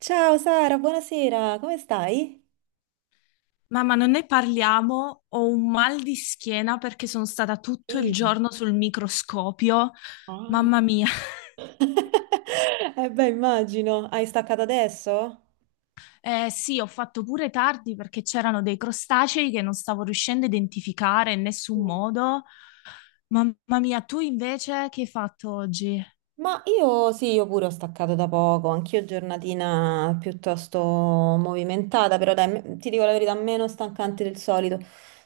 Ciao Sara, buonasera, come stai? Mamma, non ne parliamo, ho un mal di schiena perché sono stata tutto il Sì. giorno sul microscopio. Ah. Mamma mia. Eh, beh, immagino, hai staccato adesso? Sì, ho fatto pure tardi perché c'erano dei crostacei che non stavo riuscendo a identificare in nessun Mm. modo. Mamma mia, tu invece che hai fatto oggi? Ma io sì, io pure ho staccato da poco, anch'io giornatina piuttosto movimentata, però dai, ti dico la verità, meno stancante del solito.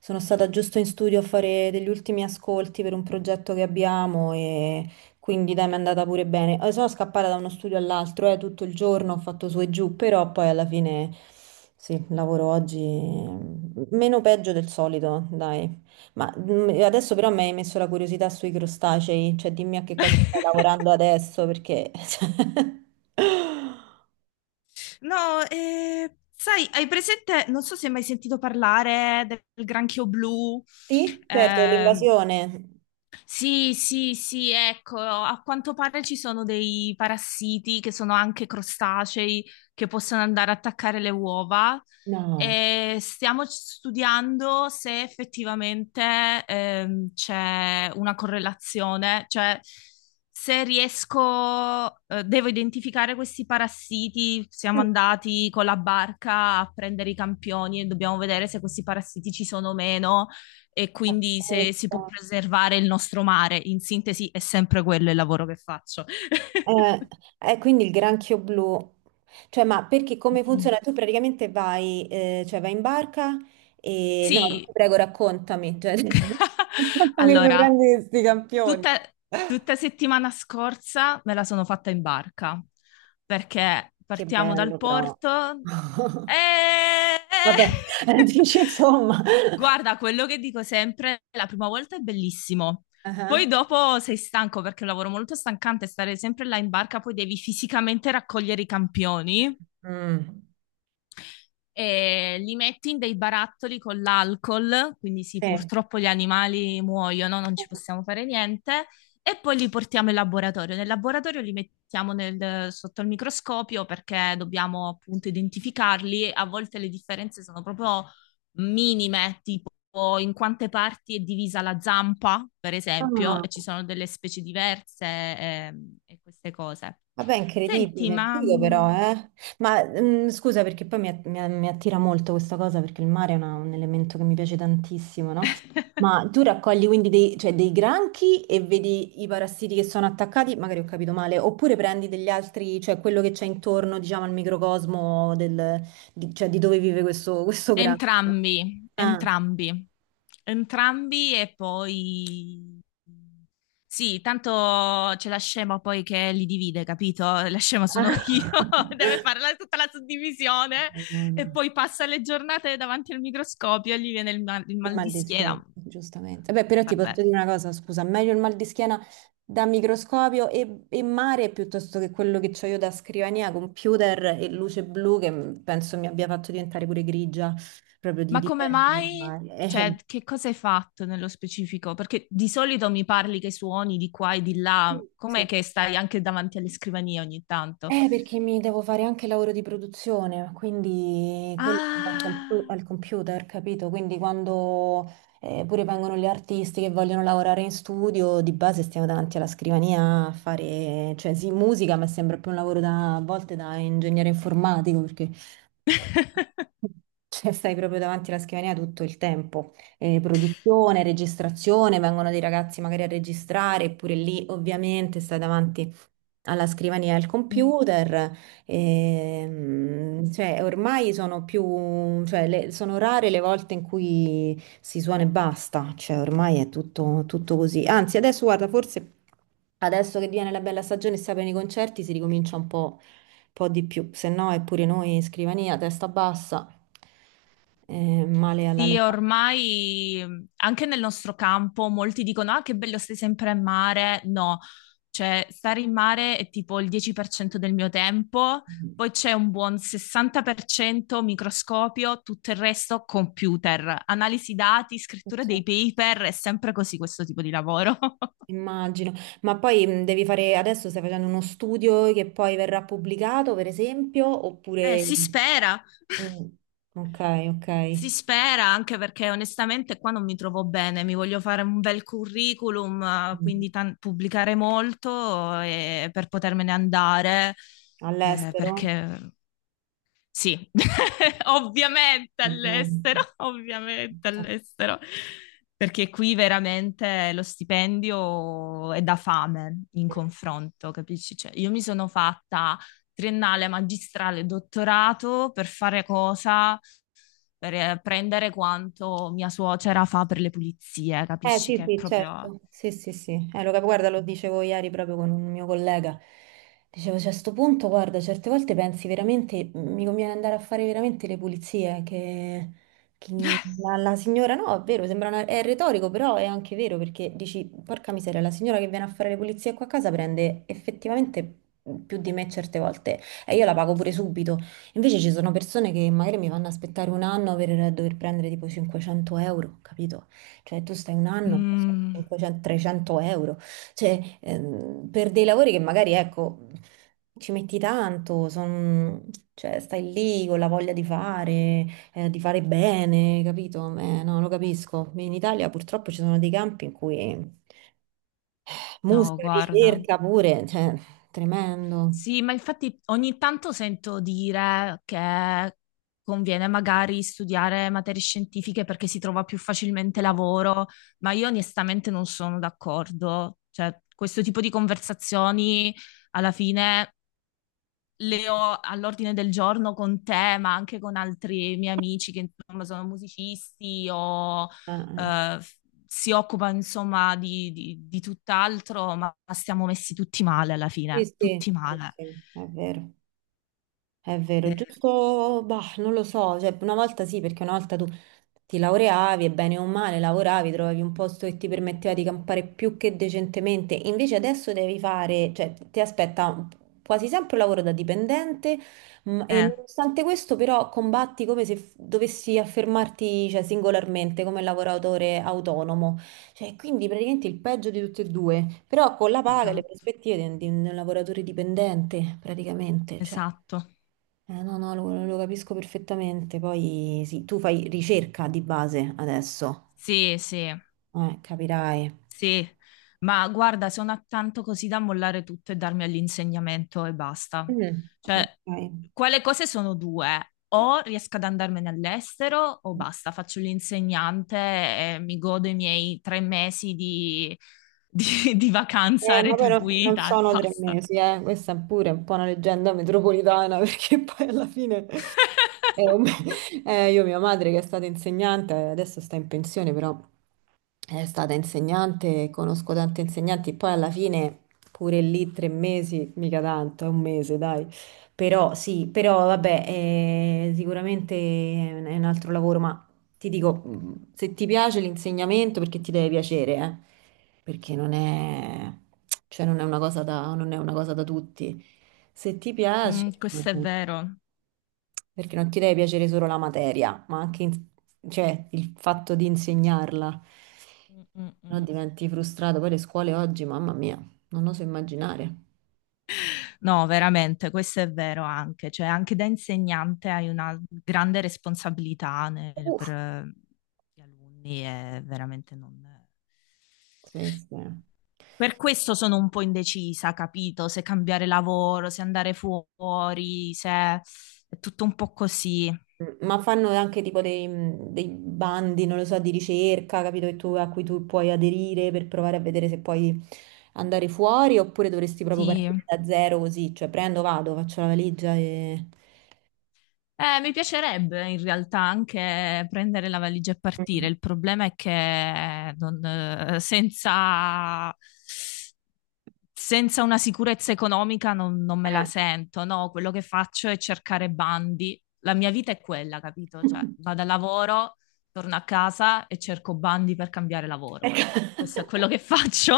Sono stata giusto in studio a fare degli ultimi ascolti per un progetto che abbiamo e quindi dai, mi è andata pure bene. Sono scappata da uno studio all'altro, tutto il giorno ho fatto su e giù, però poi alla fine sì, lavoro oggi meno peggio del solito, dai. Ma adesso però mi hai messo la curiosità sui crostacei, cioè dimmi a che cosa stai lavorando adesso, perché... No, sai, hai presente, non so se hai mai sentito parlare del granchio blu. Sì, certo, ehm, l'invasione. Sì, sì, sì, ecco, a quanto pare ci sono dei parassiti che sono anche crostacei che possono andare a attaccare le uova No. e stiamo studiando se effettivamente c'è una correlazione, cioè se riesco, devo identificare questi parassiti, siamo Mm, andati con la barca a prendere i campioni e dobbiamo vedere se questi parassiti ci sono o meno e quindi se si pazzesco. può preservare il nostro mare. In sintesi è sempre quello il lavoro che faccio. Eh, quindi il granchio blu. Cioè, ma perché come Sì. funziona? Tu praticamente vai, cioè vai in barca e... No, ti Sì, prego, raccontami. Raccontami come allora, prendi questi campioni. tutta, tutta settimana scorsa me la sono fatta in barca perché Che partiamo dal bello però. porto e... Vabbè, dici insomma. Guarda, quello che dico sempre, la prima volta è bellissimo. Poi Ah, dopo sei stanco perché è un lavoro molto stancante stare sempre là in barca, poi devi fisicamente raccogliere i campioni mm. e li metti in dei barattoli con l'alcol, quindi sì, Sì. purtroppo gli animali muoiono, non ci possiamo fare niente, e poi li portiamo in laboratorio. Nel laboratorio li mettiamo sotto il microscopio perché dobbiamo appunto identificarli. A volte le differenze sono proprio minime, tipo in quante parti è divisa la zampa, per esempio, Ah, e ci sono delle specie diverse e queste cose. vabbè, Senti, incredibile, ma... figo però, eh. Ma scusa perché poi mi attira molto questa cosa perché il mare è un elemento che mi piace tantissimo, no? Ma tu raccogli quindi cioè, dei granchi e vedi i parassiti che sono attaccati, magari ho capito male, oppure prendi degli altri, cioè quello che c'è intorno, diciamo, al microcosmo di, cioè, di dove vive questo granchio. Entrambi, Ah. entrambi, entrambi e poi... Sì, tanto c'è la scema poi che li divide, capito? La scema sono io, deve fare tutta la suddivisione e Madonna. poi passa le giornate davanti al microscopio e gli viene il Il mal mal di di schiena, schiena. giustamente. Beh, però ti posso Vabbè. dire una cosa, scusa, meglio il mal di schiena da microscopio e mare piuttosto che quello che ho io da scrivania, computer e luce blu che penso mi abbia fatto diventare pure grigia, proprio di Ma come mai? dipendere. Cioè, che cosa hai fatto nello specifico? Perché di solito mi parli che suoni di qua e di là, com'è che stai anche davanti alle scrivanie ogni tanto? Perché mi devo fare anche il lavoro di produzione, quindi quello Ah. al computer, capito? Quindi quando pure vengono gli artisti che vogliono lavorare in studio, di base stiamo davanti alla scrivania a fare, cioè sì, musica, ma sembra più un lavoro da, a volte da ingegnere informatico, perché cioè, stai proprio davanti alla scrivania tutto il tempo. Produzione, registrazione, vengono dei ragazzi magari a registrare, eppure lì ovviamente stai davanti alla scrivania e al Mm. computer. Cioè, ormai sono più, cioè, sono rare le volte in cui si suona e basta. Cioè, ormai è tutto così. Anzi, adesso guarda, forse adesso che viene la bella stagione e si aprono i concerti, si ricomincia un po' di più, se no è pure noi scrivania, testa bassa, male alla Sì, locale. ormai anche nel nostro campo molti dicono: Ah, che bello, stai sempre a mare. No, cioè, stare in mare è tipo il 10% del mio tempo, poi c'è un buon 60% microscopio, tutto il resto computer, analisi dati, scrittura dei paper, è sempre così questo tipo di lavoro. Immagino, ma poi devi fare, adesso stai facendo uno studio che poi verrà pubblicato, per esempio, oppure... si spera. Mm, ok, ok. Si spera anche perché onestamente qua non mi trovo bene, mi voglio fare un bel curriculum, Mm. quindi pubblicare molto per potermene andare, All'estero? perché sì, ovviamente all'estero, Ovviamente. ovviamente all'estero, perché qui veramente lo stipendio è da fame in confronto, capisci? Cioè, io mi sono fatta triennale, magistrale, dottorato per fare cosa? Per prendere quanto mia suocera fa per le pulizie, Eh capisci sì, che è sì, proprio... certo. Sì, sì, sì. Guarda, lo dicevo ieri proprio con un mio collega. Dicevo, cioè, a sto punto, guarda, certe volte pensi veramente, mi conviene andare a fare veramente le pulizie, che la signora, no, è vero, sembra è retorico, però è anche vero, perché dici, porca miseria, la signora che viene a fare le pulizie qua a casa prende effettivamente più di me certe volte e io la pago pure subito. Invece ci sono persone che magari mi vanno a aspettare 1 anno per dover prendere tipo 500 euro, capito? Cioè, tu stai 1 anno, Mm, 500, 300 euro, cioè, per dei lavori che magari, ecco, ci metti tanto, cioè, stai lì con la voglia di fare bene, capito? No, lo capisco. In Italia purtroppo ci sono dei campi in cui no, musica, guarda. ricerca pure, cioè, tremendo. Sì, ma infatti ogni tanto sento dire che conviene magari studiare materie scientifiche perché si trova più facilmente lavoro, ma io onestamente non sono d'accordo. Cioè, questo tipo di conversazioni alla fine le ho all'ordine del giorno con te, ma anche con altri miei amici che insomma sono musicisti o eh, eh, f- si occupano insomma di, di tutt'altro, ma stiamo messi tutti male alla sì, fine, sì, tutti sì, male. sì, è vero. È vero, Eh, giusto, bah, non lo so, cioè una volta sì, perché una volta tu ti laureavi e bene o male lavoravi, trovavi un posto che ti permetteva di campare più che decentemente, invece adesso devi fare, cioè ti aspetta quasi sempre un lavoro da dipendente e Eh, nonostante questo però combatti come se dovessi affermarti, cioè, singolarmente come lavoratore autonomo, cioè quindi praticamente il peggio di tutti e due, però con la paga e le esatto. prospettive di un lavoratore dipendente praticamente, cioè. Esatto. No, lo capisco perfettamente. Poi sì, tu fai ricerca di base adesso, Sì, sì. Capirai. Sì, ma guarda, sono attanto così da mollare tutto e darmi all'insegnamento e basta. Mm. Cioè, Ok. quelle cose sono due. O riesco ad andarmene all'estero o basta, faccio l'insegnante e mi godo i miei 3 mesi di, di vacanza Ma poi non retribuita e sono tre basta. mesi, eh. Questa è pure un po' una leggenda metropolitana perché poi alla fine è io, mia madre che è stata insegnante, adesso sta in pensione, però è stata insegnante, conosco tanti insegnanti, poi alla fine pure lì 3 mesi, mica tanto, è un mese, dai. Però sì, però vabbè, sicuramente è un altro lavoro, ma... Ti dico, se ti piace l'insegnamento, perché ti deve piacere, eh? Perché non è, cioè non è una cosa da, non è una cosa da tutti. Se ti Mm, piace, questo è mm, vero. perché non ti deve piacere solo la materia, ma anche cioè, il fatto di insegnarla, Mm, mm, no? mm. Diventi frustrato. Poi le scuole oggi, mamma mia, non oso immaginare. No, veramente, questo è vero anche, cioè anche da insegnante hai una grande responsabilità per Uff, gli alunni e veramente non... sì, sì. Per questo sono un po' indecisa, capito? Se cambiare lavoro, se andare fuori, se è tutto un po' così. Ma fanno anche tipo dei bandi, non lo so, di ricerca, capito, a cui tu puoi aderire per provare a vedere se puoi andare fuori oppure dovresti proprio Sì. partire da zero così, cioè prendo, vado, faccio la valigia e... Mi piacerebbe in realtà anche prendere la valigia e partire. Mm. Il problema è che non, senza una sicurezza economica non me la Eh, sento, no, quello che faccio è cercare bandi. La mia vita è quella, capito? Cioè, vado al lavoro, torno a casa e cerco bandi per cambiare lavoro. Ecco. Questo è quello che faccio.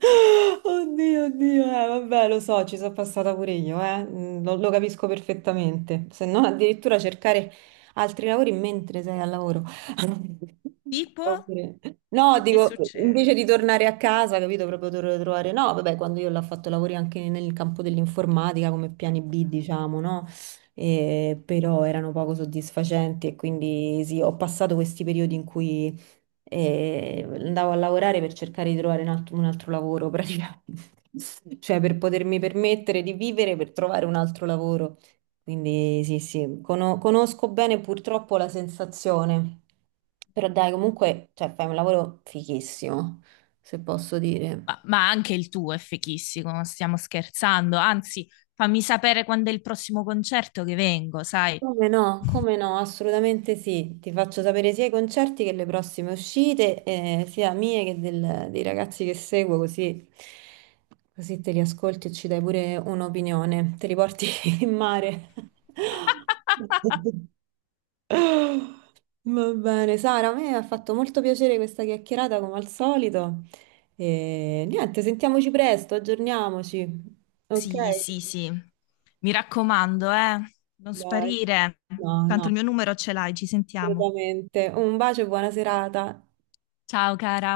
Oddio, oddio, vabbè, lo so, ci sono passata pure io, lo capisco perfettamente. Se non addirittura cercare altri lavori mentre sei al lavoro. Tipo, Oppure- No, che ti è dico, invece di successo? tornare a casa, capito, proprio dovrei trovare... No, vabbè, quando io l'ho fatto lavori anche nel campo dell'informatica come piani B, diciamo, no? Però erano poco soddisfacenti e quindi sì, ho passato questi periodi in cui e andavo a lavorare per cercare di trovare un altro lavoro praticamente, cioè per potermi permettere di vivere per trovare un altro lavoro. Quindi sì, sì, conosco bene purtroppo la sensazione, però dai, comunque, cioè, fai un lavoro fighissimo, se posso dire. Ma anche il tuo è fichissimo, non stiamo scherzando. Anzi, fammi sapere quando è il prossimo concerto che vengo, sai? Come no, come no, assolutamente sì. Ti faccio sapere sia i concerti che le prossime uscite, sia mie che dei ragazzi che seguo, così, così te li ascolti e ci dai pure un'opinione. Te li porti in mare. Va bene, Sara, a me ha fatto molto piacere questa chiacchierata come al solito. E niente, sentiamoci presto, aggiorniamoci. Ok? Sì, sì, sì. Mi raccomando, non Dai. sparire. No, Tanto no, il mio numero ce l'hai, ci sentiamo. assolutamente. Un bacio e buona serata. Ciao cara.